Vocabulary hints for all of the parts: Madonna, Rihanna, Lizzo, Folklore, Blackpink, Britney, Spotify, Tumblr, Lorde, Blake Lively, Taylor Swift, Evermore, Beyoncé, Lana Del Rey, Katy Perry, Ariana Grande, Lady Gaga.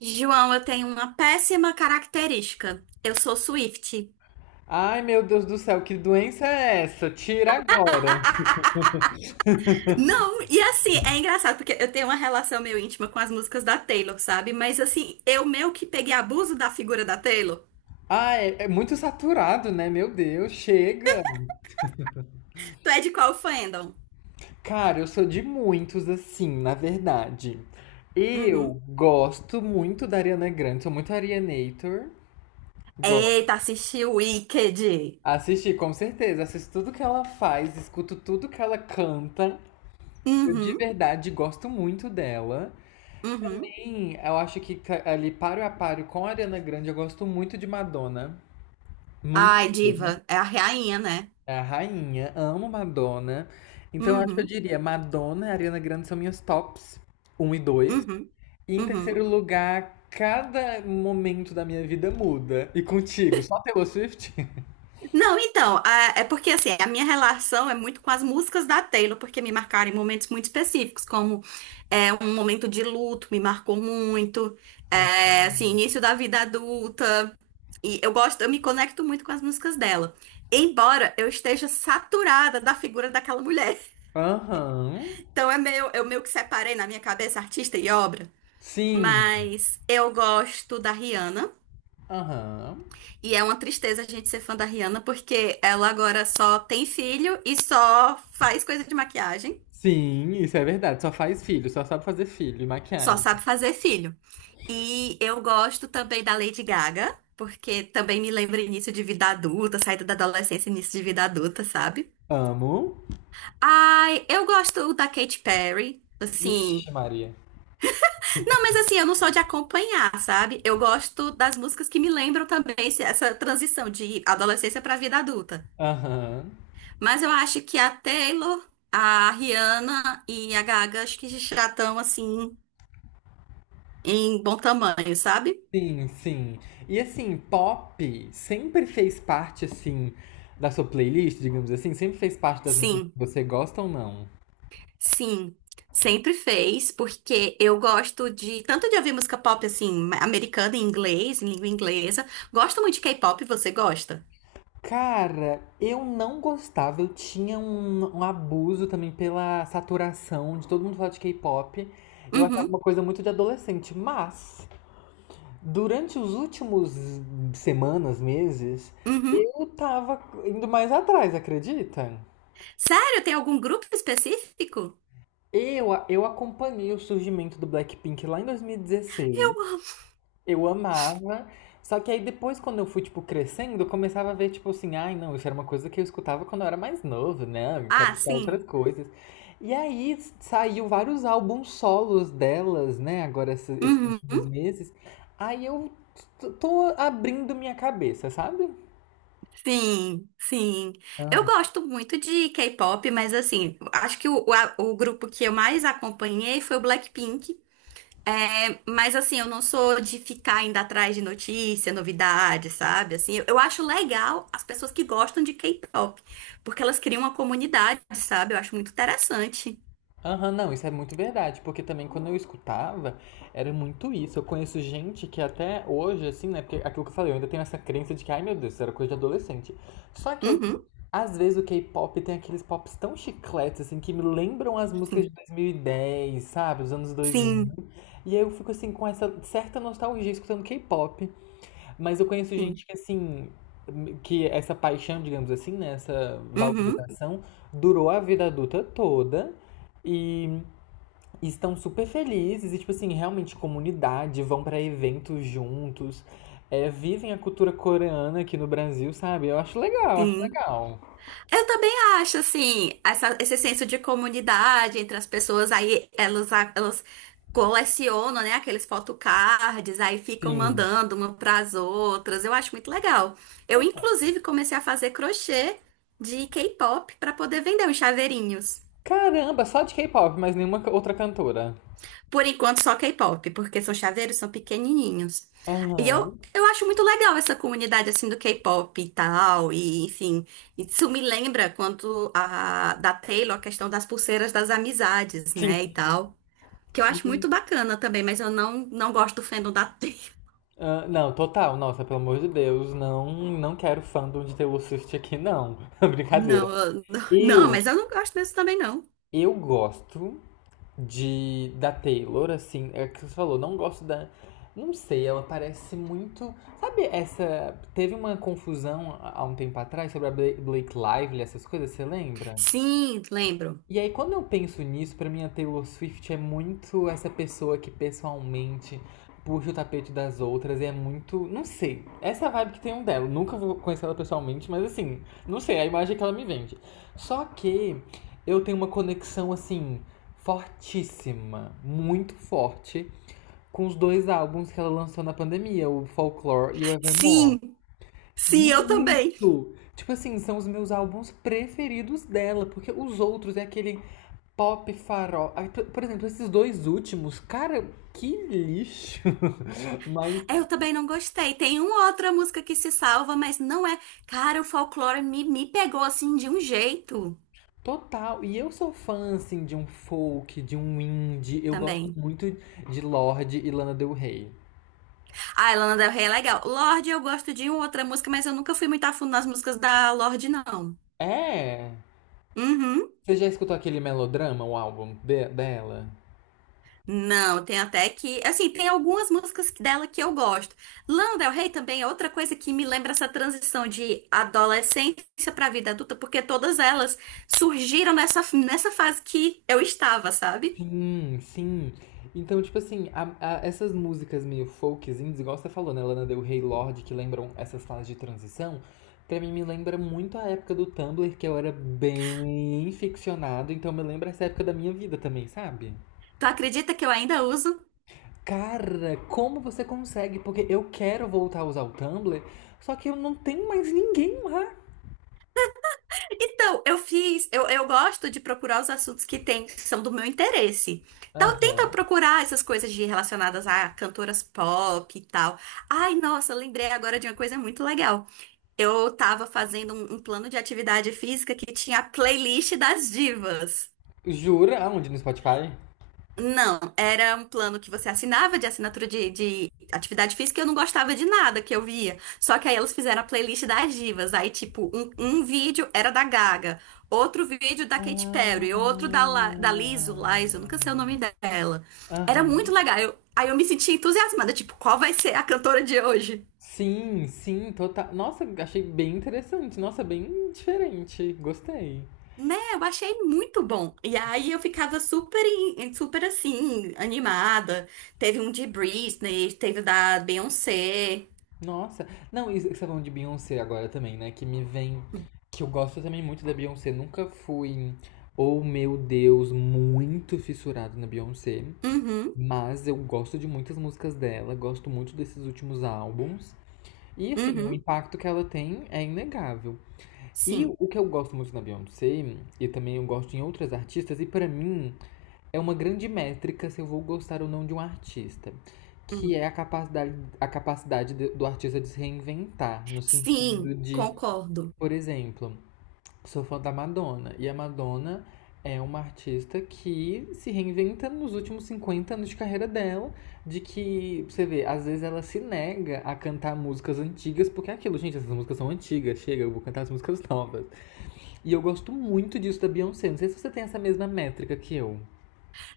João, eu tenho uma péssima característica. Eu sou Swift. Ai, meu Deus do céu, que doença é essa? Tira agora. Não, e assim, é engraçado, porque eu tenho uma relação meio íntima com as músicas da Taylor, sabe? Mas assim, eu meio que peguei abuso da figura da Taylor. Ah, é muito saturado, né? Meu Deus, chega. Tu é de qual fandom? Cara, eu sou de muitos assim, na verdade. Eu Uhum. gosto muito da Ariana Grande, sou muito Arianator. Gosto. Eita, assisti o Wicked. Assisti, com certeza. Assisto tudo que ela faz, escuto tudo que ela canta. Eu de Uhum, verdade gosto muito dela. uhum. Sim, eu acho que ali paro a paro com a Ariana Grande, eu gosto muito de Madonna. Muito. Ai, diva, é a rainha, né? É a rainha, amo Madonna. Então, eu acho que eu Uhum, diria Madonna e Ariana Grande são minhas tops um e dois. uhum, E em terceiro uhum. lugar, cada momento da minha vida muda. E contigo, só Taylor Swift? Não, então, é porque assim, a minha relação é muito com as músicas da Taylor, porque me marcaram em momentos muito específicos, como é, um momento de luto, me marcou muito, Ah. é, assim, início da vida adulta, e eu gosto, eu me conecto muito com as músicas dela, embora eu esteja saturada da figura daquela mulher. Aham. Então é meio, eu meio que separei na minha cabeça artista e obra, Sim. mas eu gosto da Rihanna. Aham. E é uma tristeza a gente ser fã da Rihanna, porque ela agora só tem filho e só faz coisa de maquiagem, Sim, isso é verdade. Só faz filho, só sabe fazer filho e só maquiagem. sabe fazer filho. E eu gosto também da Lady Gaga, porque também me lembra início de vida adulta, saída da adolescência, início de vida adulta, sabe? Amo. Ai, eu gosto da Katy Perry, assim. Ixi, Maria. Não, mas assim, eu não sou de acompanhar, sabe? Eu gosto das músicas que me lembram também essa transição de adolescência pra vida adulta. Aham. Mas eu acho que a Taylor, a Rihanna e a Gaga, acho que já estão assim em bom tamanho, sabe? Sim, sim. E assim, pop sempre fez parte, assim, da sua playlist, digamos assim? Sempre fez parte das músicas Sim, que você gosta ou não? sim. Sempre fez, porque eu gosto de tanto de ouvir música pop assim, americana em inglês, em língua inglesa. Gosto muito de K-pop, você gosta? Cara, eu não gostava. Eu tinha um abuso também pela saturação de todo mundo falar de K-pop. Eu achava Uhum, uma coisa muito de adolescente. Mas, durante os últimos semanas, meses, uhum. eu tava indo mais atrás, acredita? Sério, tem algum grupo específico? Eu acompanhei o surgimento do Blackpink lá em 2016. Eu amo. Eu amava. Só que aí depois, quando eu fui, tipo, crescendo, eu começava a ver, tipo assim, ai, não, isso era uma coisa que eu escutava quando eu era mais novo, né? Eu quero Ah, escutar outras sim. coisas. E aí saiu vários álbuns solos delas, né? Agora, esses últimos Uhum. meses. Aí eu tô abrindo minha cabeça, sabe? Sim, sim. Eu gosto muito de K-pop, mas assim, acho que o grupo que eu mais acompanhei foi o Blackpink. É, mas assim, eu não sou de ficar indo atrás de notícia, novidade, sabe? Assim, eu acho legal as pessoas que gostam de K-pop, porque elas criam uma comunidade, sabe? Eu acho muito interessante. Aham, não, isso é muito verdade, porque também quando eu escutava, era muito isso. Eu conheço gente que até hoje, assim, né? Porque aquilo que eu falei, eu ainda tenho essa crença de que, ai meu Deus, isso era coisa de adolescente. Só que eu, Uhum, às vezes, o K-pop tem aqueles pops tão chicletes, assim, que me lembram as músicas de sim, 2010, sabe? Os anos 2000. sim, E aí eu fico, assim, com essa certa nostalgia escutando K-pop. Mas eu conheço gente sim. que, assim, que essa paixão, digamos assim, né, essa Uhum, valorização durou a vida adulta toda e estão super felizes e, tipo assim, realmente comunidade, vão pra eventos juntos, é, vivem a cultura coreana aqui no Brasil, sabe? Eu acho legal, acho sim. legal. Eu também acho, assim, esse senso de comunidade entre as pessoas, aí elas colecionam, né, aqueles photocards, aí ficam Sim. mandando uma para as outras. Eu acho muito legal. Eu, inclusive, comecei a fazer crochê de K-pop para poder vender os chaveirinhos. Caramba, só de K-pop, mas nenhuma outra cantora. Por enquanto, só K-pop, porque são chaveiros, são pequenininhos. E Aham. eu acho muito legal essa comunidade, assim, do K-pop e tal, e enfim. Isso me lembra quanto da Taylor, a questão das pulseiras das amizades, Sim, né, e tal. Que eu acho sim. muito bacana também, mas eu não, não gosto do fandom da Taylor. Ah, não, total, nossa, pelo amor de Deus, não, não quero fandom de Taylor Swift aqui, não. Brincadeira. Não, eu- não, Eu, mas eu não gosto desse também, não. eu gosto de da Taylor, assim, é o que você falou, não gosto da. Não sei, ela parece muito. Sabe, essa. Teve uma confusão há um tempo atrás sobre a Blake Lively, essas coisas, você lembra? Sim, lembro. E aí, quando eu penso nisso, pra mim a Taylor Swift é muito essa pessoa que pessoalmente puxa o tapete das outras e é muito. Não sei. Essa vibe que tem um dela. Nunca vou conhecer ela pessoalmente, mas assim, não sei, é a imagem que ela me vende. Só que eu tenho uma conexão, assim, fortíssima, muito forte, com os dois álbuns que ela lançou na pandemia, o Folklore e o Evermore. Sim, sim, eu também. Muito! Tipo assim, são os meus álbuns preferidos dela, porque os outros é aquele pop, farol. Por exemplo, esses dois últimos, cara, que lixo. Mas É, eu também não gostei. Tem uma outra música que se salva, mas não é. Cara, o folclore me pegou assim de um jeito total. E eu sou fã, assim, de um folk, de um indie. Eu gosto também. muito de Lorde e Lana Del Rey. Ah, Lana Del Rey é legal. Lorde, eu gosto de uma outra música, mas eu nunca fui muito a fundo nas músicas da Lorde, não. É. Uhum. Você já escutou aquele Melodrama, o álbum dela? Não, tem até que. Assim, tem algumas músicas dela que eu gosto. Lana Del Rey também é outra coisa que me lembra essa transição de adolescência pra vida adulta, porque todas elas surgiram nessa fase que eu estava, sabe? Sim, sim. Então, tipo assim, essas músicas meio folkzinhas, igual você falou, né, Lana Del Rey, Lorde, que lembram essas fases de transição, pra mim me lembra muito a época do Tumblr, que eu era bem ficcionado, então me lembra essa época da minha vida também, sabe? Tu acredita que eu ainda uso? Cara, como você consegue? Porque eu quero voltar a usar o Tumblr, só que eu não tenho mais ninguém lá. Então, eu fiz, eu gosto de procurar os assuntos que tem, que são do meu interesse. Então, tenta Aham. procurar essas coisas de relacionadas a cantoras pop e tal. Ai, nossa, lembrei agora de uma coisa muito legal. Eu tava fazendo um plano de atividade física que tinha a playlist das divas. Jura? Aonde? No Spotify? Não, era um plano que você assinava de assinatura de atividade física e eu não gostava de nada que eu via. Só que aí elas fizeram a playlist das divas. Aí, tipo, um vídeo era da Gaga, outro vídeo da Katy Perry, outro da, Ah. Da Lizzo, Lizzo, nunca sei o nome dela. Era Aham. muito legal. Aí eu me senti entusiasmada, tipo, qual vai ser a cantora de hoje? Sim, sim, total. Nossa, achei bem interessante. Nossa, bem diferente. Gostei. Né, eu achei muito bom. E aí eu ficava super, super assim, animada. Teve um de Britney, teve o da Beyoncé. Nossa. Não, isso que você tá falando de Beyoncé agora também, né? Que me vem. Que eu gosto também muito da Beyoncé. Nunca fui, oh meu Deus, muito fissurado na Beyoncé. Uhum, Mas eu gosto de muitas músicas dela, gosto muito desses últimos álbuns. E assim, o uhum, impacto que ela tem é inegável. E sim. o que eu gosto muito na Beyoncé, e também eu gosto em outras artistas, e pra mim é uma grande métrica se eu vou gostar ou não de um artista, que Uhum. é a capacidade do artista de se reinventar, no sentido Sim, de, concordo. por exemplo, sou fã da Madonna, e a Madonna é uma artista que se reinventa nos últimos 50 anos de carreira dela, de que, pra você vê, às vezes ela se nega a cantar músicas antigas, porque é aquilo, gente, essas músicas são antigas, chega, eu vou cantar as músicas novas. E eu gosto muito disso da Beyoncé. Não sei se você tem essa mesma métrica que eu.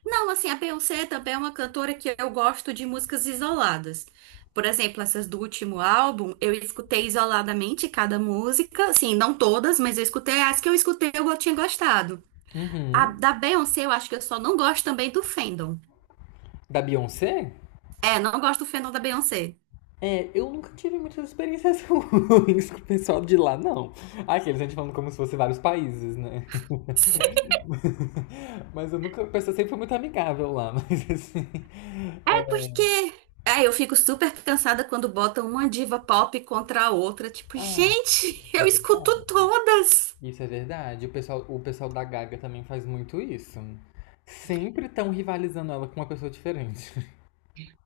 Não, assim, a Beyoncé também é uma cantora que eu gosto de músicas isoladas. Por exemplo, essas do último álbum, eu escutei isoladamente cada música, assim, não todas, mas eu escutei as que eu escutei eu tinha gostado. A Uhum. da Beyoncé, eu acho que eu só não gosto também do fandom. Da Beyoncé? É, não gosto do fandom da Beyoncé. É, eu nunca tive muitas experiências ruins com o pessoal de lá, não. Aqueles a gente falando como se fosse vários países, né? Mas eu nunca. O pessoal sempre foi muito amigável lá, mas assim. É É. porque. É, eu fico super cansada quando botam uma diva pop contra a outra. Tipo, Ah, gente, isso é eu escuto verdade. todas. Isso é verdade. O pessoal da Gaga também faz muito isso. Sempre estão rivalizando ela com uma pessoa diferente.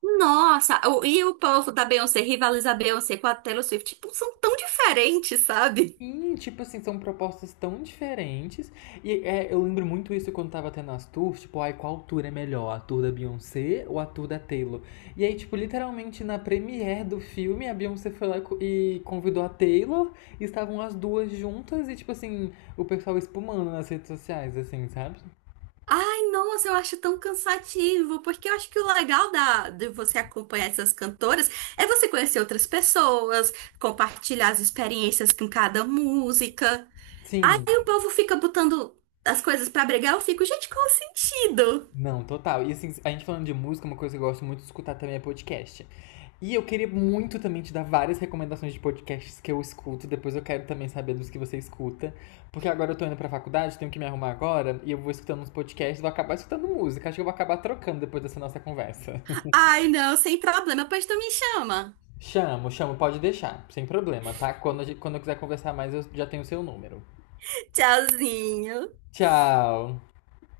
Nossa, e o povo da Beyoncé rivaliza a Beyoncé com a Taylor Swift. Tipo, são tão diferentes, sabe? Sim, tipo assim, são propostas tão diferentes. E é, eu lembro muito isso quando tava tendo as tours, tipo, ai, qual tour é melhor? A tour da Beyoncé ou a tour da Taylor? E aí, tipo, literalmente na premiere do filme, a Beyoncé foi lá e convidou a Taylor, e estavam as duas juntas e, tipo assim, o pessoal espumando nas redes sociais, assim, sabe? Ai, nossa, eu acho tão cansativo, porque eu acho que o legal da, de você acompanhar essas cantoras é você conhecer outras pessoas, compartilhar as experiências com cada música. Aí Sim, o povo fica botando as coisas pra brigar, eu fico, gente, qual o sentido? não, total. E assim, a gente falando de música, uma coisa que eu gosto muito de escutar também é podcast. E eu queria muito também te dar várias recomendações de podcasts que eu escuto. Depois eu quero também saber dos que você escuta. Porque agora eu tô indo pra faculdade, tenho que me arrumar agora. E eu vou escutando uns podcasts, vou acabar escutando música. Acho que eu vou acabar trocando depois dessa nossa conversa. Ai, não, sem problema, pois tu me chama. Chamo, chamo, pode deixar. Sem problema, tá? Quando, a gente- quando eu quiser conversar mais, eu já tenho o seu número. Tchauzinho. Tchau!